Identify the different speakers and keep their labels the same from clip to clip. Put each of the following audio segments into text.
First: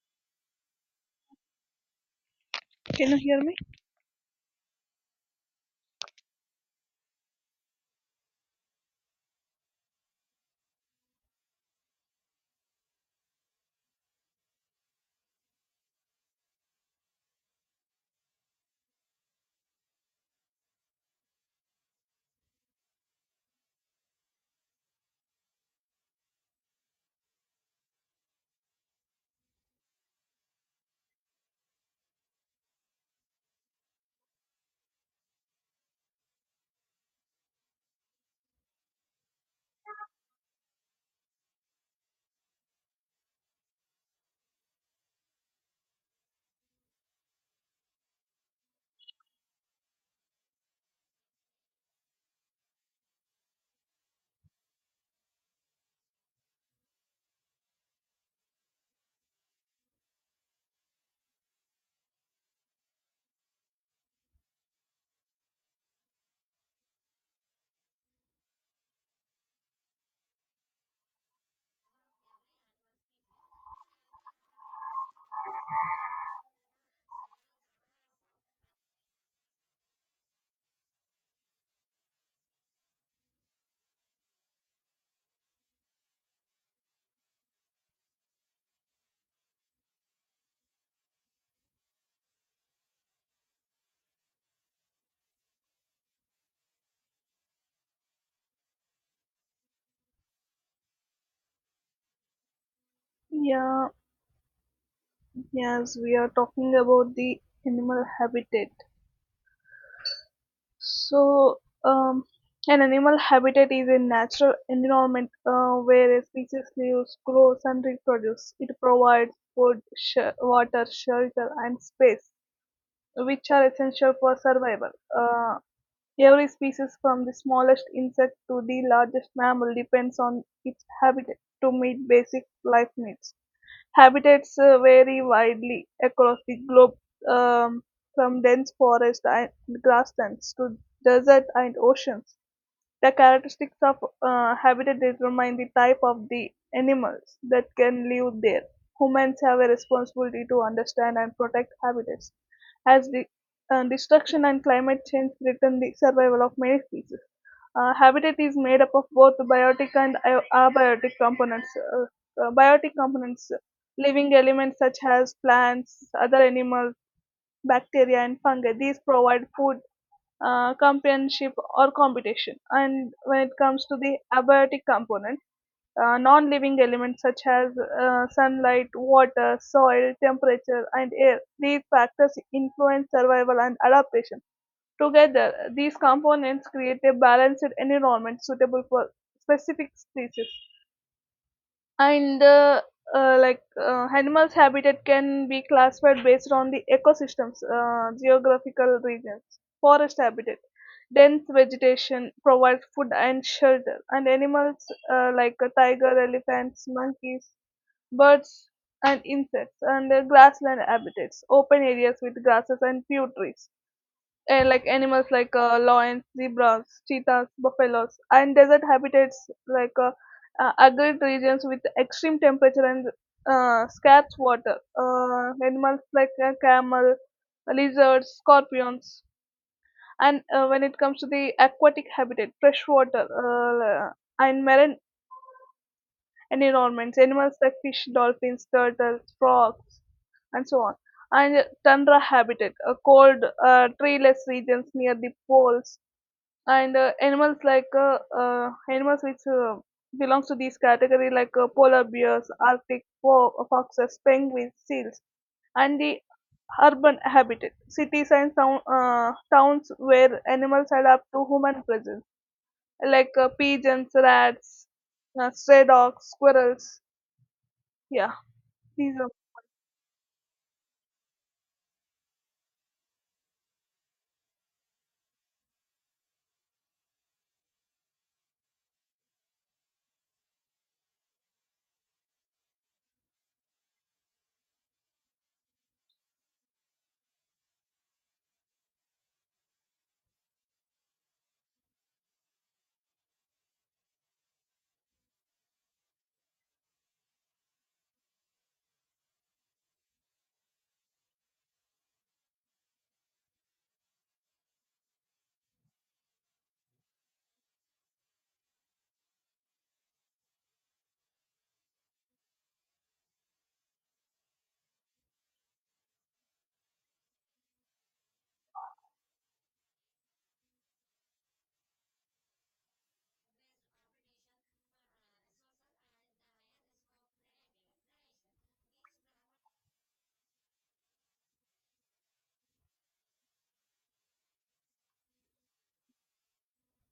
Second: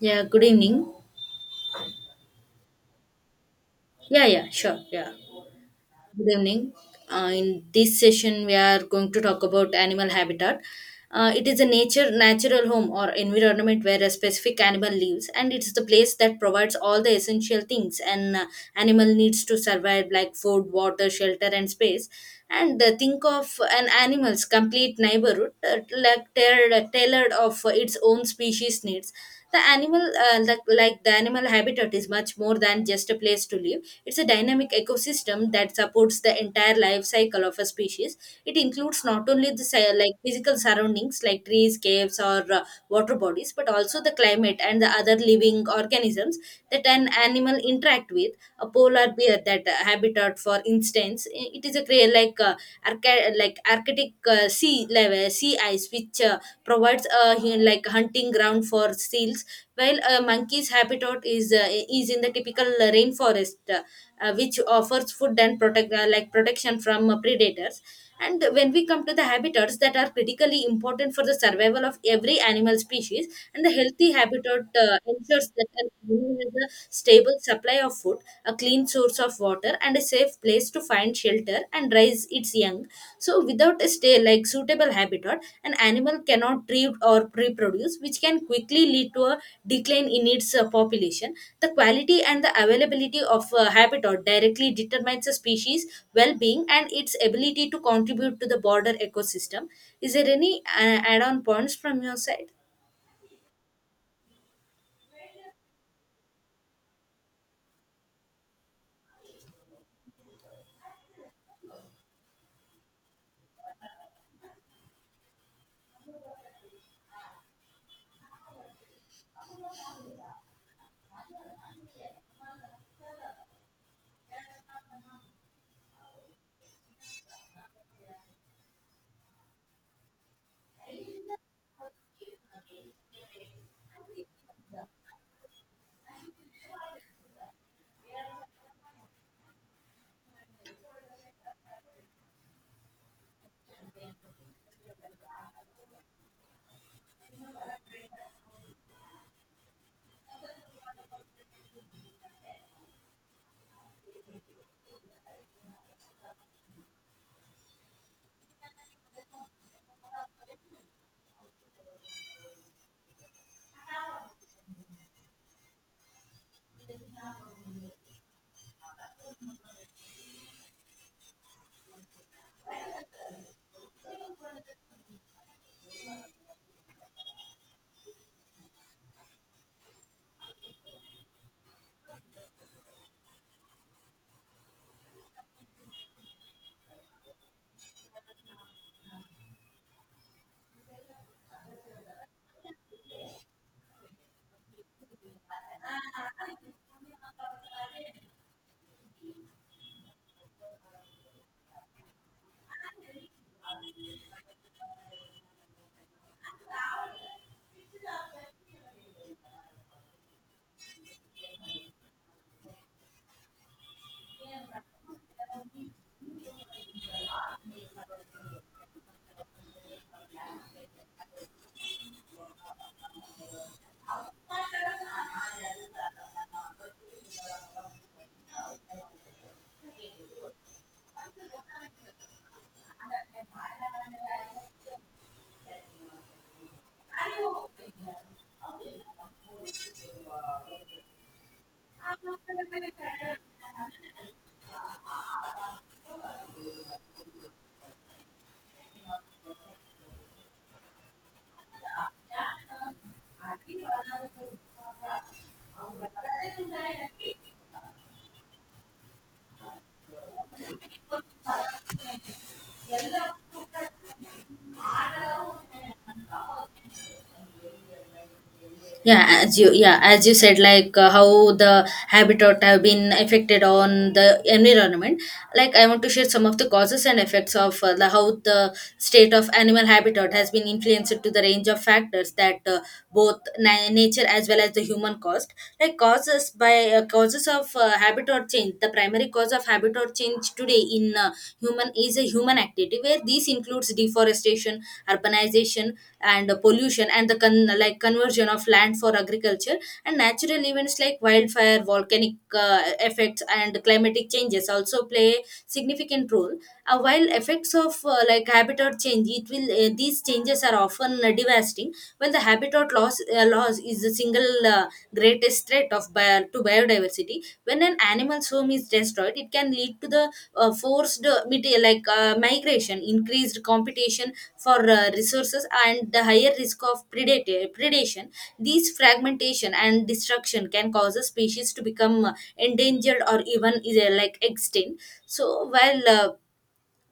Speaker 1: Yeah, good evening.
Speaker 2: Can you hear me?
Speaker 1: Yeah, yeah, sure. Yeah. Good evening. In this session, we are going to talk about animal habitat. It is a nature natural home or environment where a specific animal lives, and it's the place that provides all the essential things an animal needs to survive, like food, water, shelter, and space. And think of an animal's complete neighborhood, like tailored of its own species needs. The animal, like the animal habitat, is much more than just a place to live, it's a dynamic ecosystem that supports the entire life cycle of a species. It includes not only the like physical surroundings like trees, caves, or water bodies, but also the climate and the other living organisms that an animal interact with. A polar bear that habitat, for instance, it is a like like Arctic sea level sea ice, which provides a like hunting ground for seals. While a monkey's habitat is in the typical rainforest, which offers food and protect like protection from predators. And when we come to the habitats that are critically important for the survival of every animal species, and the healthy habitat ensures that an animal has a stable supply of food, a clean source of water, and a safe place to find shelter and raise its young. So, without a stay like suitable habitat, an animal cannot breed or reproduce, which can quickly lead to a decline in its population. The quality and the availability of habitat directly determines a species' well-being and its ability to contribute to the broader ecosystem. Is there any add-on points from your side?
Speaker 2: Yeah, yes, we are talking about the animal habitat. So, um, an animal habitat is a natural environment where a species lives, grows, and reproduces. It provides food, water, shelter, and space, which are essential for survival. Uh, every species, from the smallest insect to the largest mammal, depends on its habitat to meet basic life needs. Habitats vary widely across the globe, um, from dense forests and grasslands to desert and oceans. The characteristics of habitat determine the type of the animals that can live there. Humans have a responsibility to understand and protect habitats, as the destruction and climate change threaten the survival of many species. Habitat is made up of both biotic and abiotic components. Biotic components, living elements such as plants, other animals, bacteria, and fungi. These provide food, companionship, or competition. And when it comes to the abiotic component, non-living elements such as sunlight, water, soil, temperature, and air. These factors influence survival and adaptation. Together, these components create a balanced environment suitable for specific species. And like Animals' habitat can be classified based on the ecosystems, geographical regions, forest habitat. Dense vegetation provides food and shelter, and animals like a tiger, elephants, monkeys, birds, and insects, and grassland habitats, open areas with grasses and few trees, animals like lions, zebras, cheetahs, buffaloes, and desert habitats like uh, arid regions with extreme temperature and scarce water. Animals like camel, lizards, scorpions, and when it comes to the aquatic habitat, freshwater and marine environments, animals like fish, dolphins, turtles, frogs, and so on. And tundra habitat, cold, treeless regions near the poles, and animals animals which belongs to this category like polar bears, arctic foxes, penguins, seals, and the urban habitat, cities and towns where animals adapt to human presence like pigeons, rats, stray dogs, squirrels. Yeah, these
Speaker 1: Yeah,
Speaker 2: are.
Speaker 1: as you, yeah, as you said, like, how the habitat have been affected on the environment, like I want to share some of the causes and effects of how the state of animal habitat has been influenced to the range of factors that both nature as well as the human caused, like causes of habitat change. The primary cause of habitat change today in human is a human activity where this includes deforestation, urbanization, and pollution and the like conversion of land for agriculture, and natural events like wildfire, volcanic uh, effects, and climatic changes also play a significant role. Uh, while effects of like habitat change, it will these changes are often devastating. While the habitat loss is the single greatest threat of to biodiversity. When an animal's home is destroyed, it can lead to the forced like migration, increased competition for resources, and the higher risk of predator predation. These fragmentation and destruction can cause a species to become endangered or even is like extinct. So while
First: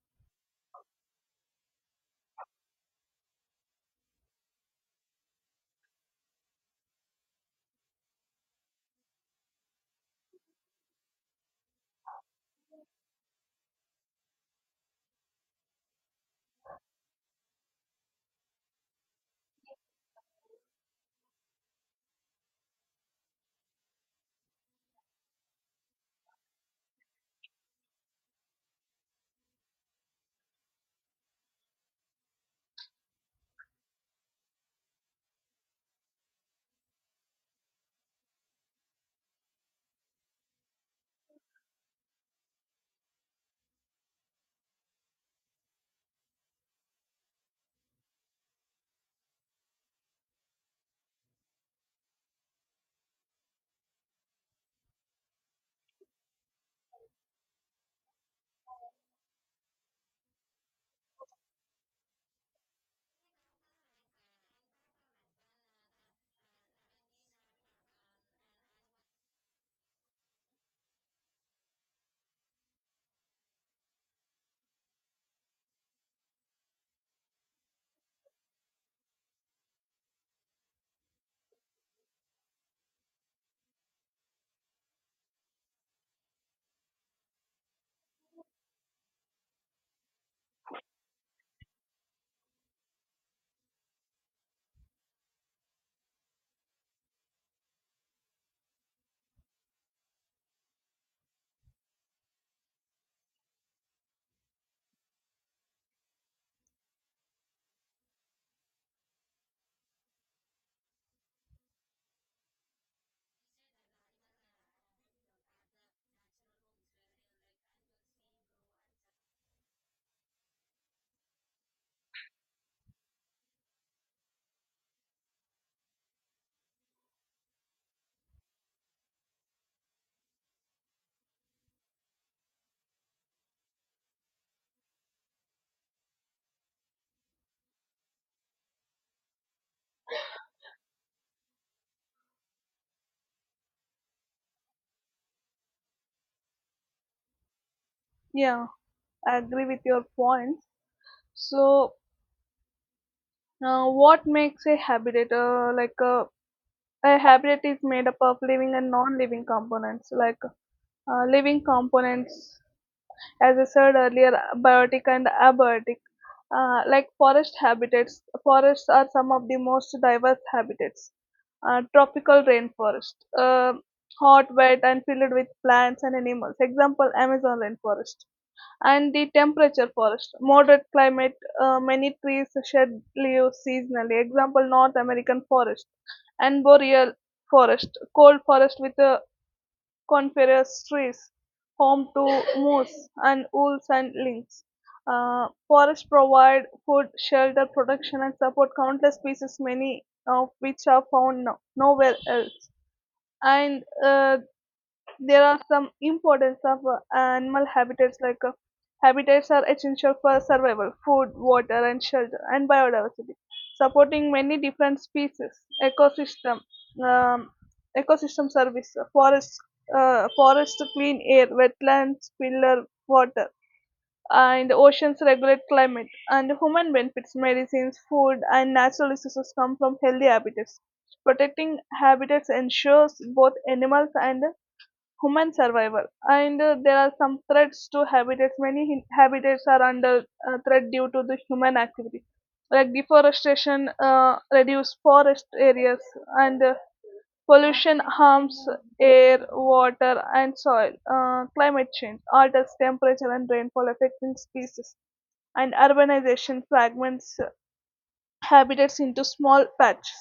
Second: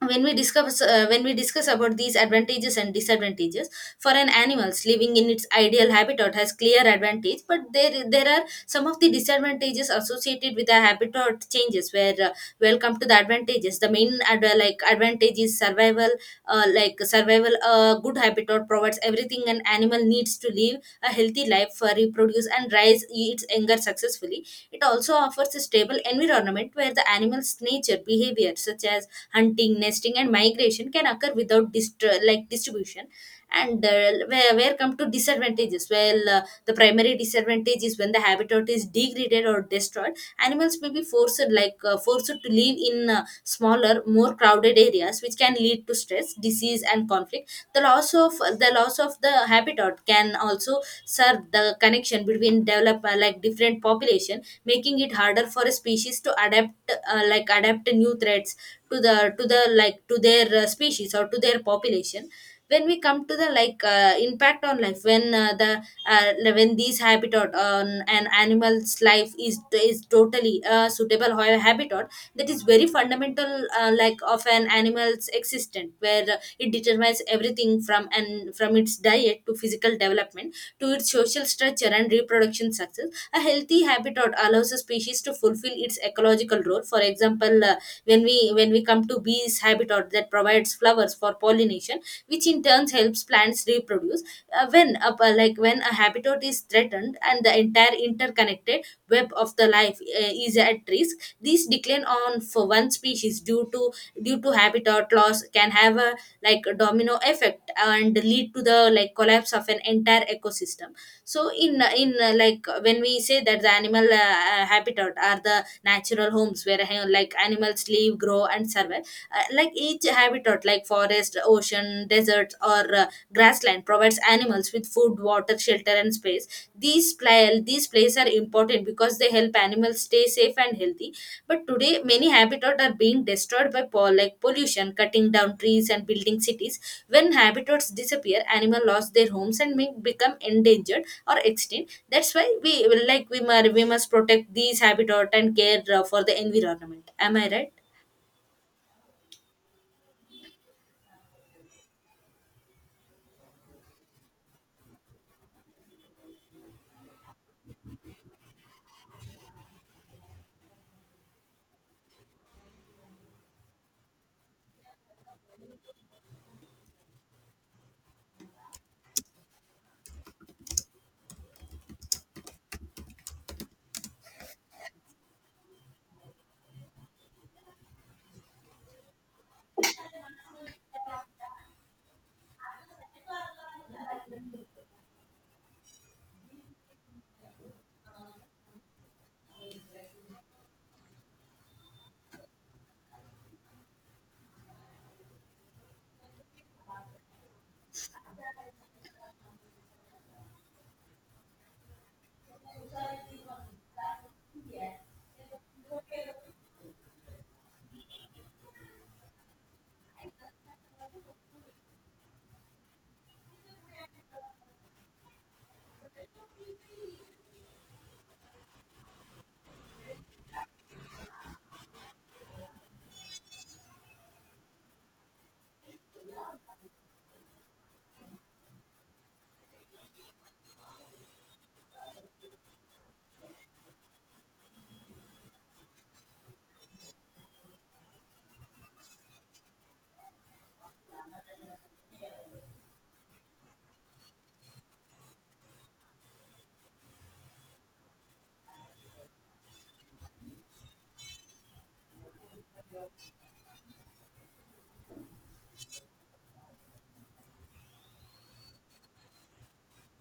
Speaker 1: when we discuss about these advantages and disadvantages for an animals living in its ideal habitat has clear advantage, but there are some of the disadvantages associated with the habitat changes where welcome to the advantages. The main like advantage is survival like survival. A good habitat provides everything an animal needs to live a healthy life, reproduce, and rise its anger successfully. It also offers a stable environment where the animal's nature behavior, such as hunting, nesting, and migration, can occur without like distribution. And where come to disadvantages? Well, the primary disadvantage is when the habitat is degraded or destroyed, animals may be forced to live in smaller, more crowded areas, which can lead to stress, disease, and conflict. The loss of the habitat can also serve the connection between develop like different population, making it harder for a species to adapt like adapt new threats to the like to their species or to their population. When we come to the like impact on life, when the when these habitat on an animal's life is totally suitable habitat, that is very fundamental like of an animal's existence, where it determines everything from its diet to physical development to its social structure and reproduction success. A healthy habitat allows a species to fulfill its ecological role. For example, when we come to bees habitat that provides flowers for pollination, which in turn helps plants reproduce. Like when a habitat is threatened and the entire interconnected web of the life is at risk, this decline on for one species due to habitat loss can have a like a domino effect and lead to the like collapse of an entire ecosystem. So in in uh, like when we say that the animal habitat are the natural homes where like animals live, grow, and survive. Uh, like each habitat, like forest, ocean, deserts, or grassland, provides animals with food, water, shelter, and space. These places are important because they help animals stay safe and healthy. But today, many habitats are being destroyed by like pollution, cutting down trees, and building cities. When habitats disappear, animals lost their homes and may become endangered or extinct. That's why we like we must protect these habitats and care for the environment. Am I right?
Speaker 2: Yeah, I agree with your points. So, what makes a habitat A hybrid is made up of living and non-living components, like living components, as I said earlier, biotic and abiotic. Like forest habitats, forests are some of the most diverse habitats. Tropical rainforest, hot, wet, and filled with plants and animals. Example: Amazon rainforest, and the temperature forest, moderate climate, many trees shed leaves seasonally, example North American forest, and boreal forest, cold forest with coniferous trees, home to moose and wolves and lynx. Forests provide food, shelter, protection, and support countless species, many of which are found nowhere else. And there are some importance of animal habitats, like habitats are essential for survival, food, water and shelter, and biodiversity, supporting many different species, ecosystem, um, ecosystem service, forest clean air, wetlands, pillar water, and oceans regulate climate, and human benefits, medicines, food and natural resources come from healthy habitats. Protecting habitats ensures both animals and human survival. And there are some threats to habitats. Many habitats are under threat due to the human activity, like deforestation reduce forest areas, and pollution harms air, water, and soil, climate change alters temperature and rainfall, affecting species, and urbanization fragments habitats into small patches,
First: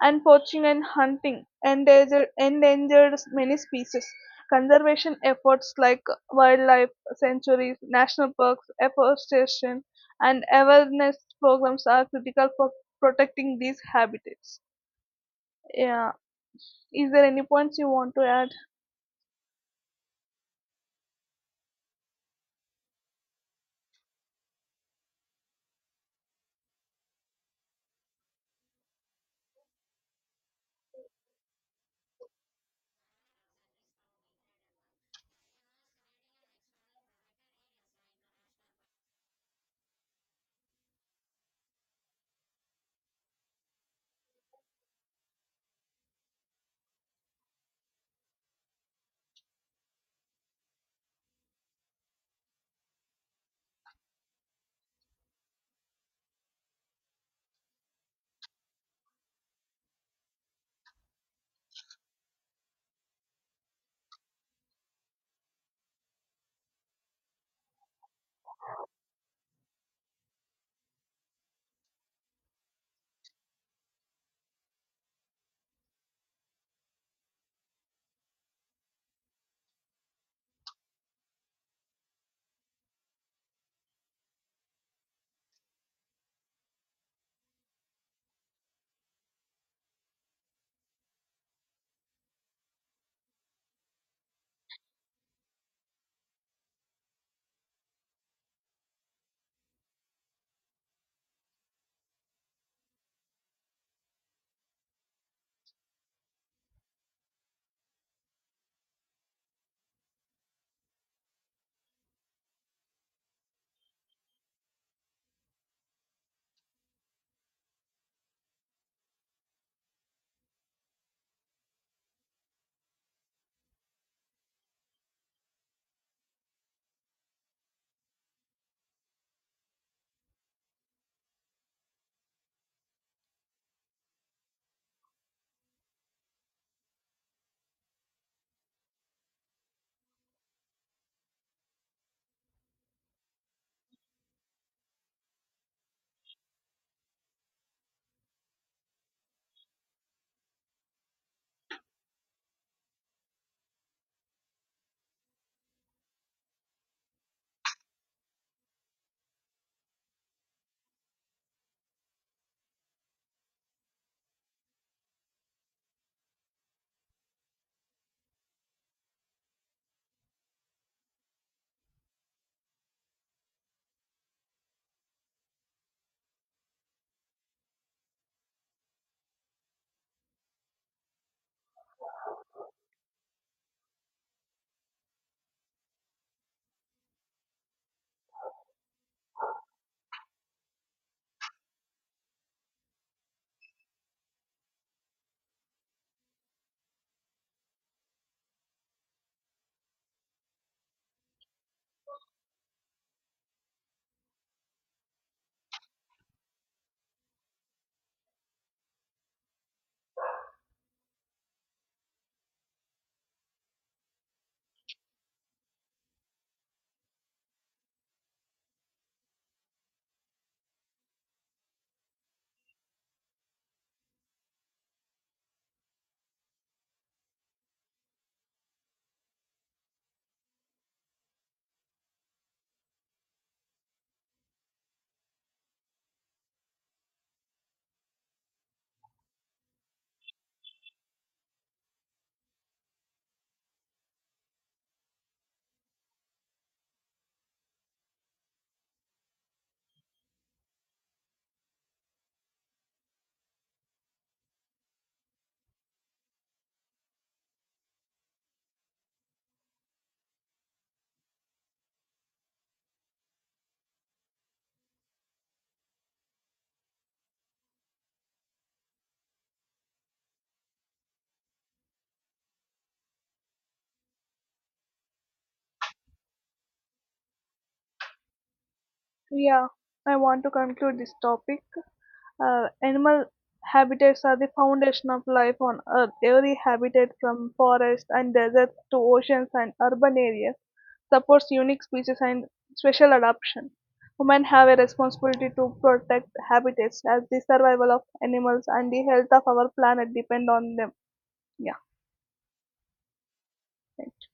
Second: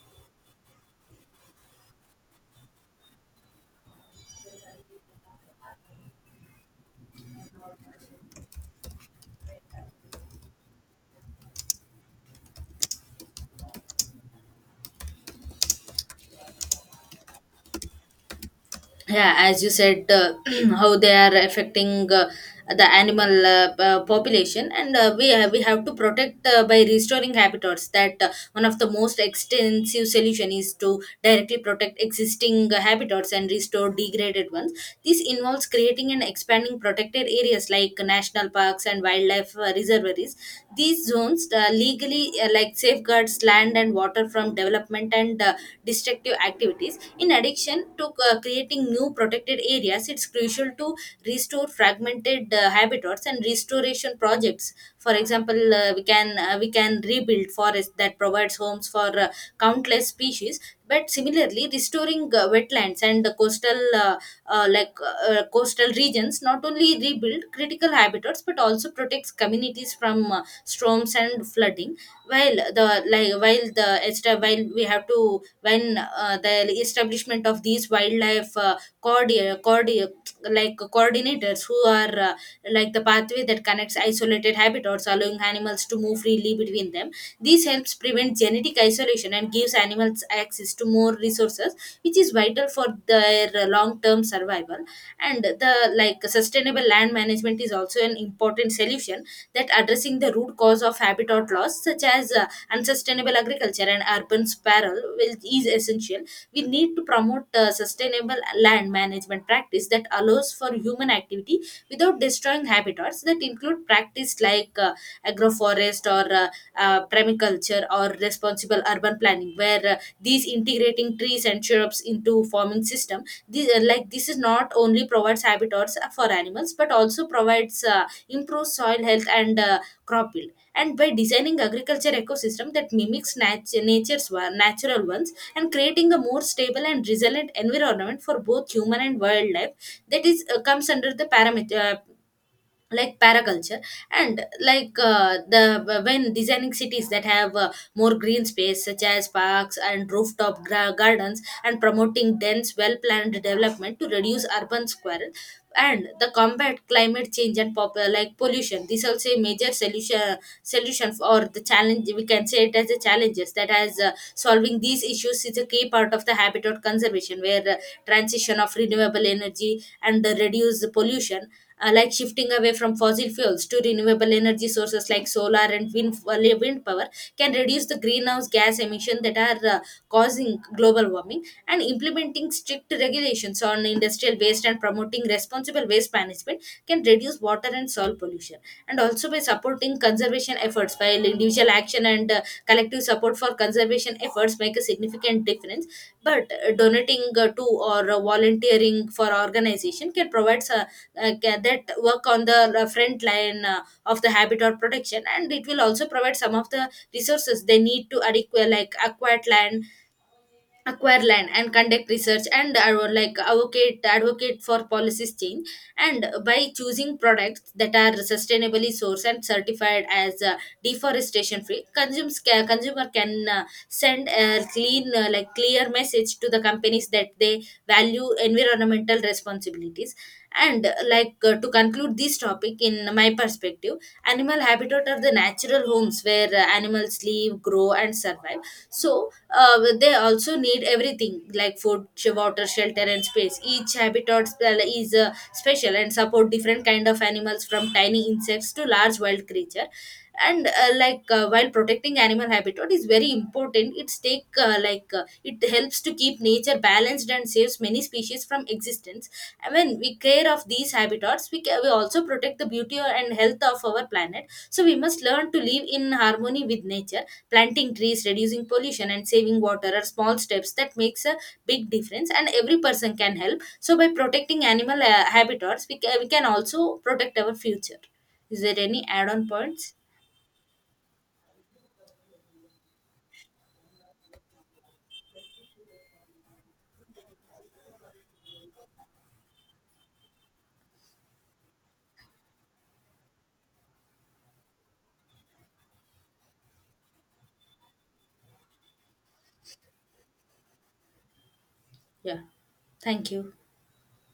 Speaker 2: and poaching and hunting endangered, endangered many species. Conservation efforts like wildlife sanctuaries, national parks, afforestation, and awareness programs are critical for protecting these habitats. Yeah. Is there any points you want to add?
Speaker 1: Yeah, as you said, how they are affecting the animal population, and we have to protect by restoring habitats. That one of the most extensive solution is to directly protect existing habitats and restore degraded ones. This involves creating and expanding protected areas like national parks and wildlife reservoiries. These zones legally like safeguards land and water suffer from development and destructive activities. In addition to creating new protected areas, it's crucial to restore fragmented habitats and restoration projects. For example, we can rebuild forests that provides homes for countless species. But similarly, restoring wetlands and the coastal coastal regions not only rebuild critical habitats but also protects communities from storms and flooding. While the like while the esta- while we have to when the establishment of these wildlife cordi- cordi- like coordinators, who are like the pathway that connects isolated habitats allowing animals to move freely between them, this helps prevent genetic isolation and gives animals access to more resources, which is vital for their long-term survival. And the like sustainable land management is also an important solution. That addressing the root cause of habitat loss, such as unsustainable agriculture and urban sprawl, is essential. We need to promote sustainable land management practice that allows for human activity without destroying habitats. That include practice like agroforest or permaculture or responsible urban planning, where these integrate integrating trees and shrubs into farming system. This is not only provides habitats for animals but also provides improved soil health and crop yield. And by designing agriculture ecosystem that mimics nature's natural ones and creating a more stable and resilient environment for both human and wildlife, that is comes under the parameter like paraculture. And like the when designing cities that have more green space such as parks and rooftop gardens, and promoting dense, well planned development to reduce urban squirrel, and the combat climate change and like pollution, this also a major solution for or the challenge. We can say it as the challenges that has solving these issues is a key part of the habitat conservation, where transition of renewable energy and reduce the pollution. Uh, like shifting away from fossil fuels to renewable energy sources like solar and wind, wind power can reduce the greenhouse gas emission that are causing global warming, and implementing strict regulations on industrial waste and promoting responsible waste management can reduce water and soil pollution. And also by supporting conservation efforts. While individual action and collective support for conservation efforts make a significant difference, but donating to or volunteering for organization can provide that work on the front line of the habitat protection, and it will also provide some of the resources they need to adequate, like acquired land acquire land and conduct research and advocate for policies change. And by choosing products that are sustainably sourced and certified as deforestation free, consumers consumer can send a clean like clear message to the companies that they value environmental responsibilities. And like To conclude this topic in my perspective, animal habitat are the natural homes where animals live, grow, and survive. So they also need everything like food, water, shelter, and space. Each habitat sp- is special and support different kind of animals from tiny insects to large wild creature. And while protecting animal habitat is very important, it's take like it helps to keep nature balanced and saves many species from existence. When we care of these habitats, we also protect the beauty and health of our planet. So we must learn to live in harmony with nature. Planting trees, reducing pollution, and saving water are small steps that makes a big difference, and every person can help. So by protecting animal habitats, we can also protect our future. Is there any add-on
Speaker 2: Yeah,
Speaker 1: points?
Speaker 2: I want to conclude this topic. Animal habitats are the foundation of life on Earth. Every habitat, from forests and deserts to oceans and urban areas, supports unique species and special adaptation. Women have a responsibility to protect habitats, as the survival of animals and the health of our planet depend on them. Yeah,
Speaker 1: Yeah, thank you.
Speaker 2: thank you.